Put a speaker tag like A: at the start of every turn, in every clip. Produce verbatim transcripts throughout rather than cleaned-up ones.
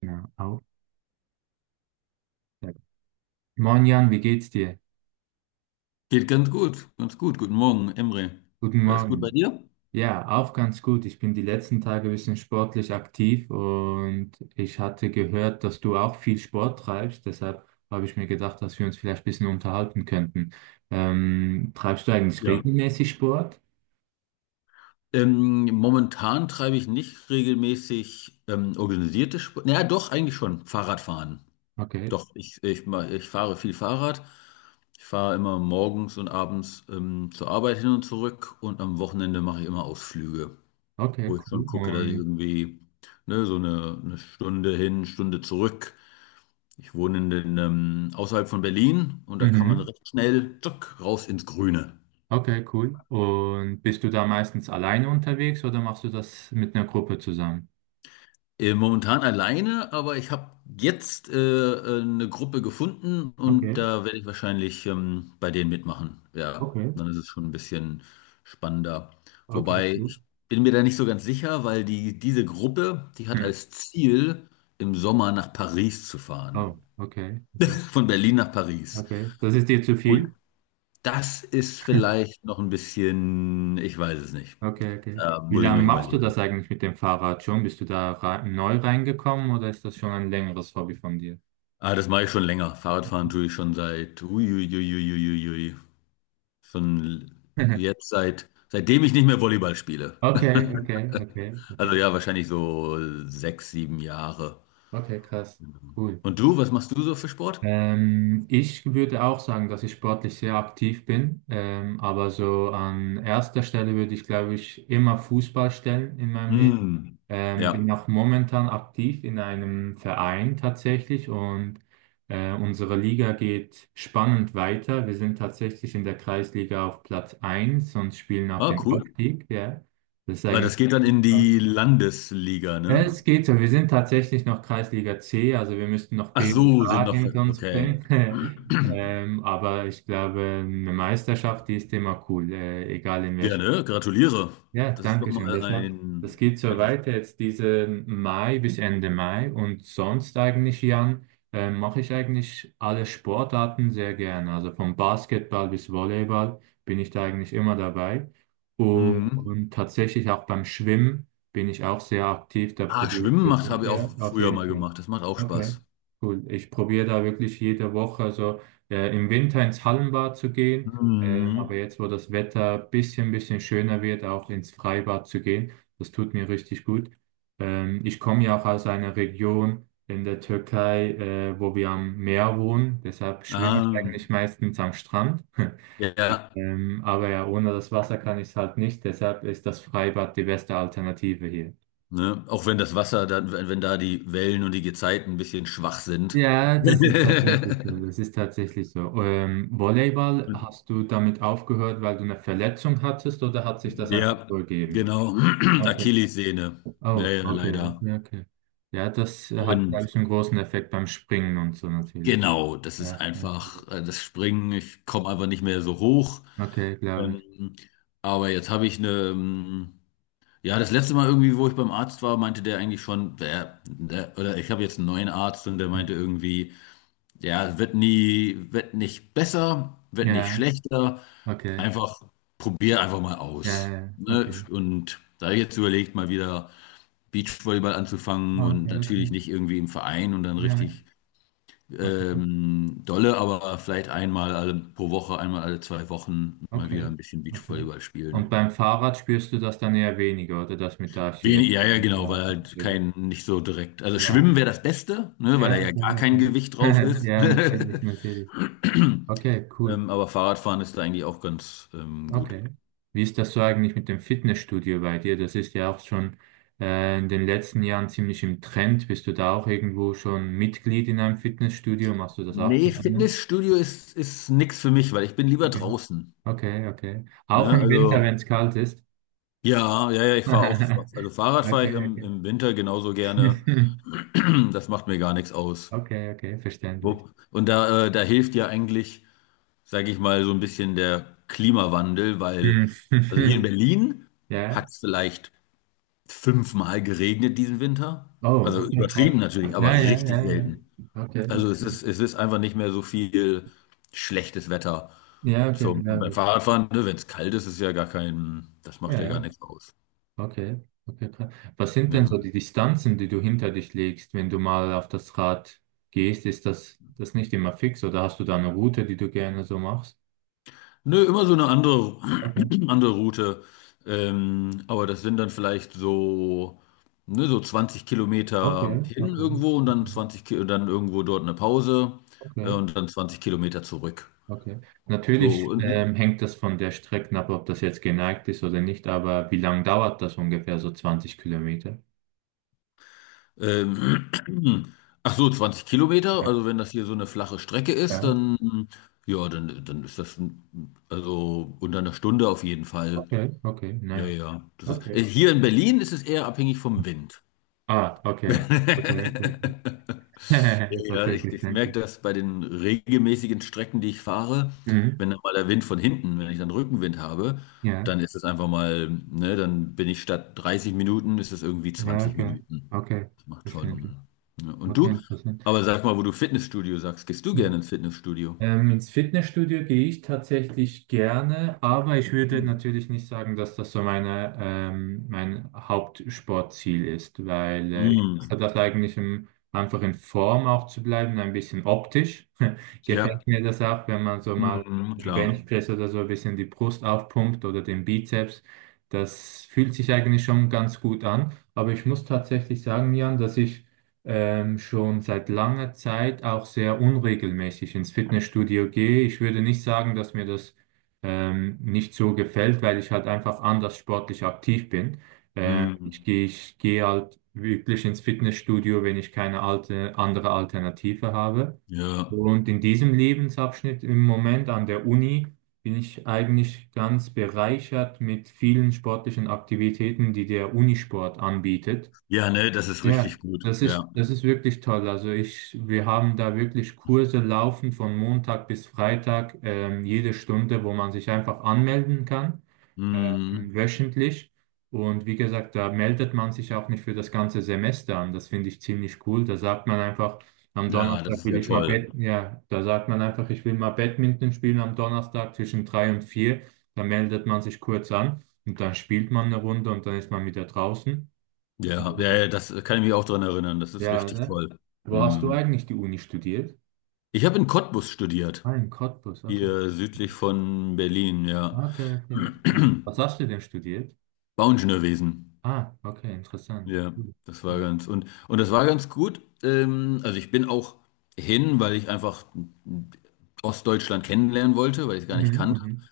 A: Ja, auch. Ja. Moin Jan, wie geht's dir?
B: Geht ganz gut, ganz gut. Guten Morgen, Emre.
A: Guten
B: Alles gut bei
A: Morgen.
B: dir?
A: Ja, auch ganz gut. Ich bin die letzten Tage ein bisschen sportlich aktiv und ich hatte gehört, dass du auch viel Sport treibst. Deshalb habe ich mir gedacht, dass wir uns vielleicht ein bisschen unterhalten könnten. Ähm, treibst du eigentlich
B: Ja.
A: regelmäßig Sport?
B: Ähm, momentan treibe ich nicht regelmäßig ähm, organisierte Sport. Naja, doch, eigentlich schon. Fahrradfahren.
A: Okay,
B: Doch, ich, ich, ma- ich fahre viel Fahrrad. Ich fahre immer morgens und abends ähm, zur Arbeit hin und zurück, und am Wochenende mache ich immer Ausflüge,
A: okay,
B: wo ich schon
A: cool.
B: gucke, dass ich
A: Und,
B: irgendwie, ne, so eine, eine Stunde hin, Stunde zurück. Ich wohne in den, ähm, außerhalb von Berlin, und da kann man
A: mhm,
B: recht schnell, tschuck, raus ins Grüne.
A: okay, cool. Und bist du da meistens alleine unterwegs oder machst du das mit einer Gruppe zusammen?
B: Äh, momentan alleine, aber ich habe jetzt äh, äh, eine Gruppe gefunden, und
A: Okay,
B: da werde ich wahrscheinlich ähm, bei denen mitmachen. Ja,
A: okay,
B: dann ist es schon ein bisschen spannender.
A: okay,
B: Wobei,
A: gut.
B: ich bin mir da nicht so ganz sicher, weil die, diese Gruppe, die hat
A: Hm.
B: als Ziel, im Sommer nach Paris zu fahren.
A: Oh, okay, okay.
B: Von Berlin nach Paris.
A: Okay, das ist dir zu
B: Und
A: viel?
B: das ist vielleicht noch ein bisschen, ich weiß es nicht.
A: Okay, okay.
B: Da
A: Wie
B: muss ich
A: lange
B: noch
A: machst du das
B: überlegen.
A: eigentlich mit dem Fahrrad schon? Bist du da rei- neu reingekommen oder ist das schon ein längeres Hobby von dir?
B: Ah, das mache ich schon länger. Fahrradfahren tue ich schon seit, uiuiuiuiui, schon jetzt seit, seitdem ich nicht mehr Volleyball spiele.
A: Okay, okay, okay,
B: Also
A: okay,
B: ja, wahrscheinlich so sechs, sieben Jahre.
A: okay, krass, cool.
B: Und du, was machst du so für Sport?
A: Ähm, ich würde auch sagen, dass ich sportlich sehr aktiv bin, ähm, aber so an erster Stelle würde ich, glaube ich, immer Fußball stellen in meinem Leben.
B: Hm,
A: Ähm, bin
B: ja.
A: auch momentan aktiv in einem Verein tatsächlich und äh, unsere Liga geht spannend weiter. Wir sind tatsächlich in der Kreisliga auf Platz eins und spielen auf
B: Ah,
A: den
B: cool.
A: Aufstieg. Ja. Das ist
B: Ah,
A: eigentlich
B: das geht dann in die Landesliga,
A: ja,
B: ne?
A: es geht so. Wir sind tatsächlich noch Kreisliga C, also wir müssten noch
B: Ach
A: B und
B: so, sind
A: A
B: noch,
A: hinter uns
B: okay.
A: bringen. Ähm, aber ich glaube, eine Meisterschaft, die ist immer cool, äh, egal in
B: Ja,
A: welcher.
B: ne? Gratuliere.
A: Ja,
B: Das ist doch
A: danke schön.
B: mal
A: Deshalb, das
B: ein
A: geht so
B: etwas.
A: weiter jetzt diesen Mai bis Ende Mai und sonst eigentlich, Jan, äh, mache ich eigentlich alle Sportarten sehr gerne. Also vom Basketball bis Volleyball bin ich da eigentlich immer dabei.
B: Mhm.
A: Und tatsächlich auch beim Schwimmen bin ich auch sehr aktiv. Da
B: Ah,
A: probiere ich
B: Schwimmen macht,
A: wirklich
B: habe ich auch
A: sehr, auf
B: früher
A: jeden
B: mal
A: Fall.
B: gemacht. Das macht auch
A: Okay,
B: Spaß.
A: cool. Ich probiere da wirklich jede Woche, also äh, im Winter ins Hallenbad zu gehen, ähm, aber
B: Mhm.
A: jetzt, wo das Wetter ein bisschen, bisschen schöner wird, auch ins Freibad zu gehen, das tut mir richtig gut. Ähm, ich komme ja auch aus einer Region in der Türkei, äh, wo wir am Meer wohnen, deshalb schwimme ich
B: Ah,
A: eigentlich meistens am Strand.
B: ja, ja.
A: Ähm, aber ja, ohne das Wasser kann ich es halt nicht, deshalb ist das Freibad die beste Alternative hier.
B: Ne? Auch wenn das Wasser, dann, wenn, wenn da die Wellen und die Gezeiten ein bisschen schwach sind.
A: Ja, das ist tatsächlich so. Das ist tatsächlich so. Ähm, Volleyball,
B: Und,
A: hast du damit aufgehört, weil du eine Verletzung hattest oder hat sich das einfach
B: ja,
A: so ergeben?
B: genau.
A: Okay.
B: Achillessehne.
A: Oh,
B: Naja,
A: okay,
B: leider.
A: okay, okay. Ja, das äh, hat, glaube
B: Und
A: ich, einen großen Effekt beim Springen und so natürlich.
B: genau, das ist
A: Ja, okay,
B: einfach äh, das Springen. Ich komme einfach nicht mehr so hoch.
A: okay, glaube ich.
B: Ähm, aber jetzt habe ich eine. ähm, Ja, das letzte Mal irgendwie, wo ich beim Arzt war, meinte der eigentlich schon, der, der, oder ich habe jetzt einen neuen Arzt, und der
A: Hm.
B: meinte irgendwie, ja, wird nie, wird nicht besser, wird nicht
A: Ja,
B: schlechter,
A: okay.
B: einfach probier einfach mal
A: Ja, ja,
B: aus.
A: ja,
B: Ne?
A: okay.
B: Und da habe ich jetzt überlegt, mal wieder Beachvolleyball anzufangen,
A: Ah,
B: und
A: okay,
B: natürlich
A: okay.
B: nicht irgendwie im Verein und dann
A: Ja,
B: richtig
A: okay.
B: ähm, dolle, aber vielleicht einmal alle, pro Woche, einmal alle zwei Wochen mal wieder
A: Okay,
B: ein bisschen
A: okay.
B: Beachvolleyball
A: Und
B: spielen.
A: beim Fahrrad spürst du das dann eher weniger, oder das mit der
B: Wenig,
A: Achillessehne?
B: ja, ja, genau, weil
A: Ja,
B: halt
A: natürlich.
B: kein, nicht so direkt. Also Schwimmen wäre das Beste, ne, weil da
A: Ja,
B: ja gar
A: klar,
B: kein
A: klar.
B: Gewicht drauf ist.
A: Ja, natürlich, natürlich. Okay, cool.
B: Ähm, aber Fahrradfahren ist da eigentlich auch ganz ähm, gut.
A: Okay. Wie ist das so eigentlich mit dem Fitnessstudio bei dir? Das ist ja auch schon äh, in den letzten Jahren ziemlich im Trend. Bist du da auch irgendwo schon Mitglied in einem Fitnessstudio? Machst du das auch
B: Nee,
A: gerne?
B: Fitnessstudio ist, ist nichts für mich, weil ich bin lieber
A: Okay,
B: draußen.
A: okay, okay.
B: Ne?
A: Auch im Winter, wenn
B: Also,
A: es kalt ist.
B: ja, ja, ja, ich fahre auch, also Fahrrad fahre
A: Okay,
B: ich im,
A: okay.
B: im Winter genauso gerne. Das macht mir gar nichts aus.
A: Okay, okay, verständlich.
B: Wo- Und da, äh, da hilft ja eigentlich, sage ich mal, so ein bisschen der Klimawandel, weil, also hier in
A: Hm.
B: Berlin hat
A: Ja.
B: es vielleicht fünfmal geregnet diesen Winter.
A: Oh,
B: Also
A: okay, krass.
B: übertrieben natürlich,
A: Ja,
B: aber
A: ja, ja,
B: richtig
A: ja.
B: selten.
A: Okay.
B: Also es ist, es ist einfach nicht mehr so viel schlechtes Wetter.
A: Ja, okay,
B: Zum, und
A: glaube
B: beim
A: ich.
B: Fahrradfahren, ne, wenn es kalt ist, ist ja gar kein, das macht
A: Ja,
B: ja gar
A: ja,
B: nichts aus.
A: okay, okay, krass. Was sind
B: Ja.
A: denn so die Distanzen, die du hinter dich legst, wenn du mal auf das Rad gehst? Ist das, das nicht immer fix oder hast du da eine Route, die du gerne so machst?
B: Nö, immer so eine andere,
A: Okay,
B: andere Route. Ähm, aber das sind dann vielleicht so, ne, so zwanzig
A: okay,
B: Kilometer hin
A: okay,
B: irgendwo und dann
A: mhm,
B: zwanzig, Ki- dann irgendwo dort eine Pause, äh,
A: okay,
B: und dann zwanzig Kilometer zurück.
A: okay.
B: So,
A: Natürlich
B: und,
A: ähm, hängt das von der Strecke ab, ob das jetzt geneigt ist oder nicht, aber wie lange dauert das ungefähr, so zwanzig Kilometer?
B: ähm, ach so, zwanzig Kilometer.
A: Ja,
B: Also wenn das hier so eine flache Strecke ist,
A: ja.
B: dann, ja, dann, dann ist das, ein- also unter einer Stunde auf jeden Fall.
A: Okay, okay,
B: Ja,
A: nice.
B: ja. Das ist,
A: Okay.
B: äh, hier in Berlin ist es eher abhängig vom Wind.
A: Ah, okay. Okay, okay, okay.
B: Ja, ja,
A: Okay, okay,
B: ich, ich
A: danke.
B: merke das bei den regelmäßigen Strecken, die ich fahre,
A: Mhm.
B: wenn dann mal der Wind von hinten, wenn ich dann Rückenwind habe,
A: Ja,
B: dann ist es einfach mal, ne, dann bin ich statt dreißig Minuten, ist es irgendwie
A: ja,
B: zwanzig
A: okay.
B: Minuten.
A: Okay,
B: Das macht schon.
A: verständlich.
B: Ne. Ja, und
A: Okay,
B: du?
A: interessant.
B: Aber sag mal, wo du Fitnessstudio sagst, gehst du
A: Ja.
B: gerne ins Fitnessstudio?
A: Ähm, ins Fitnessstudio gehe ich tatsächlich gerne, aber ich würde
B: Hm.
A: natürlich nicht sagen, dass das so meine, ähm, mein Hauptsportziel ist, weil äh, ich
B: Hm,
A: mache das eigentlich, um einfach in Form auch zu bleiben, ein bisschen optisch.
B: ja,
A: Gefällt mir das auch, wenn man so mal
B: hm,
A: im
B: klar.
A: Benchpress oder so ein bisschen die Brust aufpumpt oder den Bizeps. Das fühlt sich eigentlich schon ganz gut an, aber ich muss tatsächlich sagen, Jan, dass ich ähm, schon seit langer Zeit auch sehr unregelmäßig ins Fitnessstudio gehe. Ich würde nicht sagen, dass mir das ähm, nicht so gefällt, weil ich halt einfach anders sportlich aktiv bin. Äh, Mhm. Ich
B: Hm,
A: gehe, ich gehe halt wirklich ins Fitnessstudio, wenn ich keine alte, andere Alternative habe.
B: ja.
A: Und in diesem Lebensabschnitt im Moment an der Uni bin ich eigentlich ganz bereichert mit vielen sportlichen Aktivitäten, die der Unisport anbietet.
B: Ja, ne, das ist
A: Ja,
B: richtig gut.
A: das ist,
B: Ja.
A: das ist wirklich toll. Also ich, wir haben da wirklich Kurse laufen von Montag bis Freitag, ähm, jede Stunde, wo man sich einfach anmelden kann,
B: Hm,
A: ähm, wöchentlich. Und wie gesagt, da meldet man sich auch nicht für das ganze Semester an. Das finde ich ziemlich cool. Da sagt man einfach, am
B: ja, das
A: Donnerstag
B: ist
A: will
B: ja
A: ich mal
B: toll.
A: Bad, ja, da sagt man einfach, ich will mal Badminton spielen am Donnerstag zwischen drei und vier. Da meldet man sich kurz an und dann spielt man eine Runde und dann ist man wieder draußen.
B: Ja, ja, ja, das kann ich mich auch dran erinnern. Das ist
A: Ja,
B: richtig
A: oder?
B: toll.
A: Wo hast du
B: Hm.
A: eigentlich die Uni studiert?
B: Ich habe in Cottbus studiert,
A: Ah, in Cottbus, okay.
B: hier südlich von Berlin, ja.
A: Ah, okay, okay, interessant. Was hast du denn studiert?
B: Bauingenieurwesen.
A: Ah, okay, interessant.
B: Ja,
A: Cool.
B: das war
A: Ja.
B: ganz, und und das war ganz gut. Ähm, also ich bin auch hin, weil ich einfach Ostdeutschland kennenlernen wollte, weil ich es gar nicht
A: Mhm,
B: kannte.
A: mhm.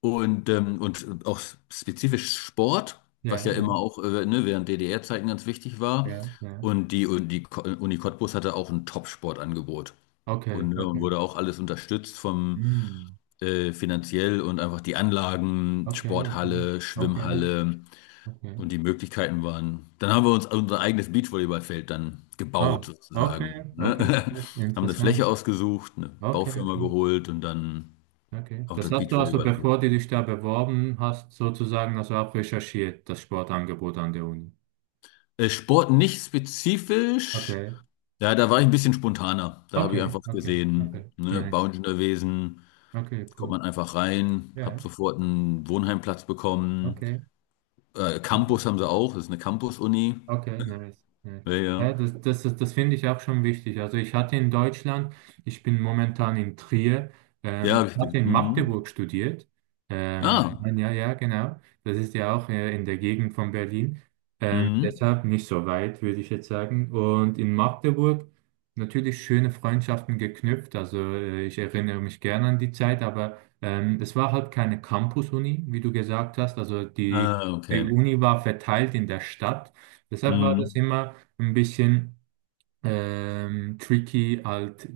B: Und, ähm, und auch spezifisch Sport, was
A: Ja,
B: ja
A: ja,
B: immer auch äh, ne, während D D R-Zeiten ganz wichtig war.
A: ja, ja.
B: Und die, und die Ko- Uni Cottbus hatte auch ein Top-Sportangebot.
A: Okay,
B: Und, ne, und
A: okay.
B: wurde auch alles unterstützt vom
A: Hm.
B: äh, finanziell, und einfach die Anlagen,
A: Okay, okay.
B: Sporthalle,
A: Okay,
B: Schwimmhalle
A: okay.
B: und die Möglichkeiten waren. Dann haben wir uns unser eigenes Beachvolleyballfeld dann gebaut,
A: Oh, okay,
B: sozusagen. Ne?
A: okay. Krass,
B: Haben eine
A: interessant.
B: Fläche ausgesucht, eine
A: Okay,
B: Baufirma
A: okay,
B: geholt, und dann
A: okay.
B: auch
A: Das
B: das
A: hast du also,
B: Beachvolleyball.
A: bevor du dich da beworben hast, sozusagen also auch recherchiert, das Sportangebot an der Uni.
B: Äh, Sport nicht spezifisch.
A: Okay.
B: Ja, da war ich ein bisschen spontaner. Da habe ich
A: Okay,
B: einfach
A: okay,
B: gesehen,
A: okay.
B: ne,
A: Nice.
B: Bounce gewesen,
A: Okay,
B: kommt
A: cool.
B: man einfach rein, habe
A: Ja,
B: sofort einen Wohnheimplatz bekommen.
A: okay,
B: Äh,
A: okay.
B: Campus haben sie auch, das ist eine Campus-Uni.
A: Okay, nice, nice.
B: Ja, ja.
A: Ja, das, das, das, das finde ich auch schon wichtig. Also ich hatte in Deutschland, ich bin momentan in Trier,
B: Ja,
A: ähm,
B: habe ich
A: ich
B: ge-
A: hatte in
B: mhm.
A: Magdeburg studiert. Ähm,
B: Ah,
A: ein ja, genau. Das ist ja auch äh, in der Gegend von Berlin. Ähm,
B: mhm.
A: deshalb nicht so weit, würde ich jetzt sagen. Und in Magdeburg natürlich schöne Freundschaften geknüpft. Also äh, ich erinnere mich gerne an die Zeit, aber ähm, es war halt keine Campus-Uni, wie du gesagt hast. Also die,
B: Ah,
A: die
B: okay.
A: Uni war verteilt in der Stadt. Deshalb war das
B: Mhm.
A: immer ein bisschen ähm, tricky, halt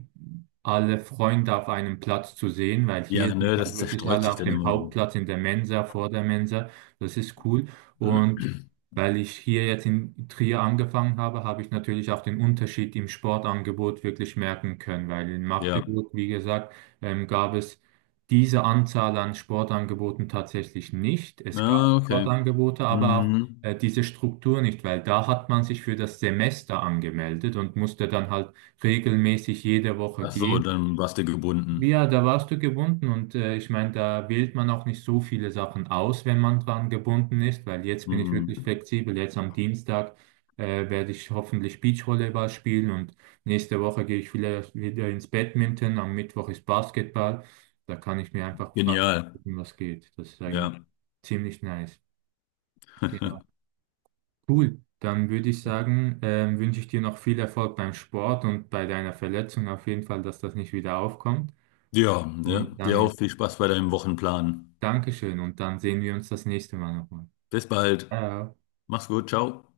A: alle Freunde auf einem Platz zu sehen, weil hier
B: Ja,
A: sind
B: ne,
A: halt
B: das
A: wirklich
B: zerstreut
A: alle
B: sich
A: auf
B: dann
A: dem
B: immer so.
A: Hauptplatz in der Mensa, vor der Mensa. Das ist cool. Und weil ich hier jetzt in Trier angefangen habe, habe ich natürlich auch den Unterschied im Sportangebot wirklich merken können, weil in
B: Ja,
A: Magdeburg, wie gesagt, ähm, gab es diese Anzahl an Sportangeboten tatsächlich nicht. Es gab
B: ah, okay.
A: Sportangebote, aber auch
B: Mhm.
A: äh, diese Struktur nicht, weil da hat man sich für das Semester angemeldet und musste dann halt regelmäßig jede Woche
B: Ach so,
A: gehen.
B: dann warst du gebunden.
A: Ja, da warst du gebunden und äh, ich meine, da wählt man auch nicht so viele Sachen aus, wenn man dran gebunden ist, weil jetzt bin ich wirklich
B: Mhm.
A: flexibel. Jetzt am Dienstag äh, werde ich hoffentlich Beachvolleyball spielen und nächste Woche gehe ich vielleicht wieder ins Badminton, am Mittwoch ist Basketball. Da kann ich mir einfach frei
B: Genial,
A: aussuchen, was geht. Das ist eigentlich
B: ja.
A: ziemlich nice. Genau. Cool, dann würde ich
B: Ja,
A: sagen, ähm, wünsche ich dir noch viel Erfolg beim Sport und bei deiner Verletzung auf jeden Fall, dass das nicht wieder aufkommt.
B: ja,
A: Und
B: dir auch
A: dann
B: viel Spaß bei deinem Wochenplan.
A: dankeschön und dann sehen wir uns das nächste Mal nochmal.
B: Bis bald.
A: Ciao.
B: Mach's gut, ciao.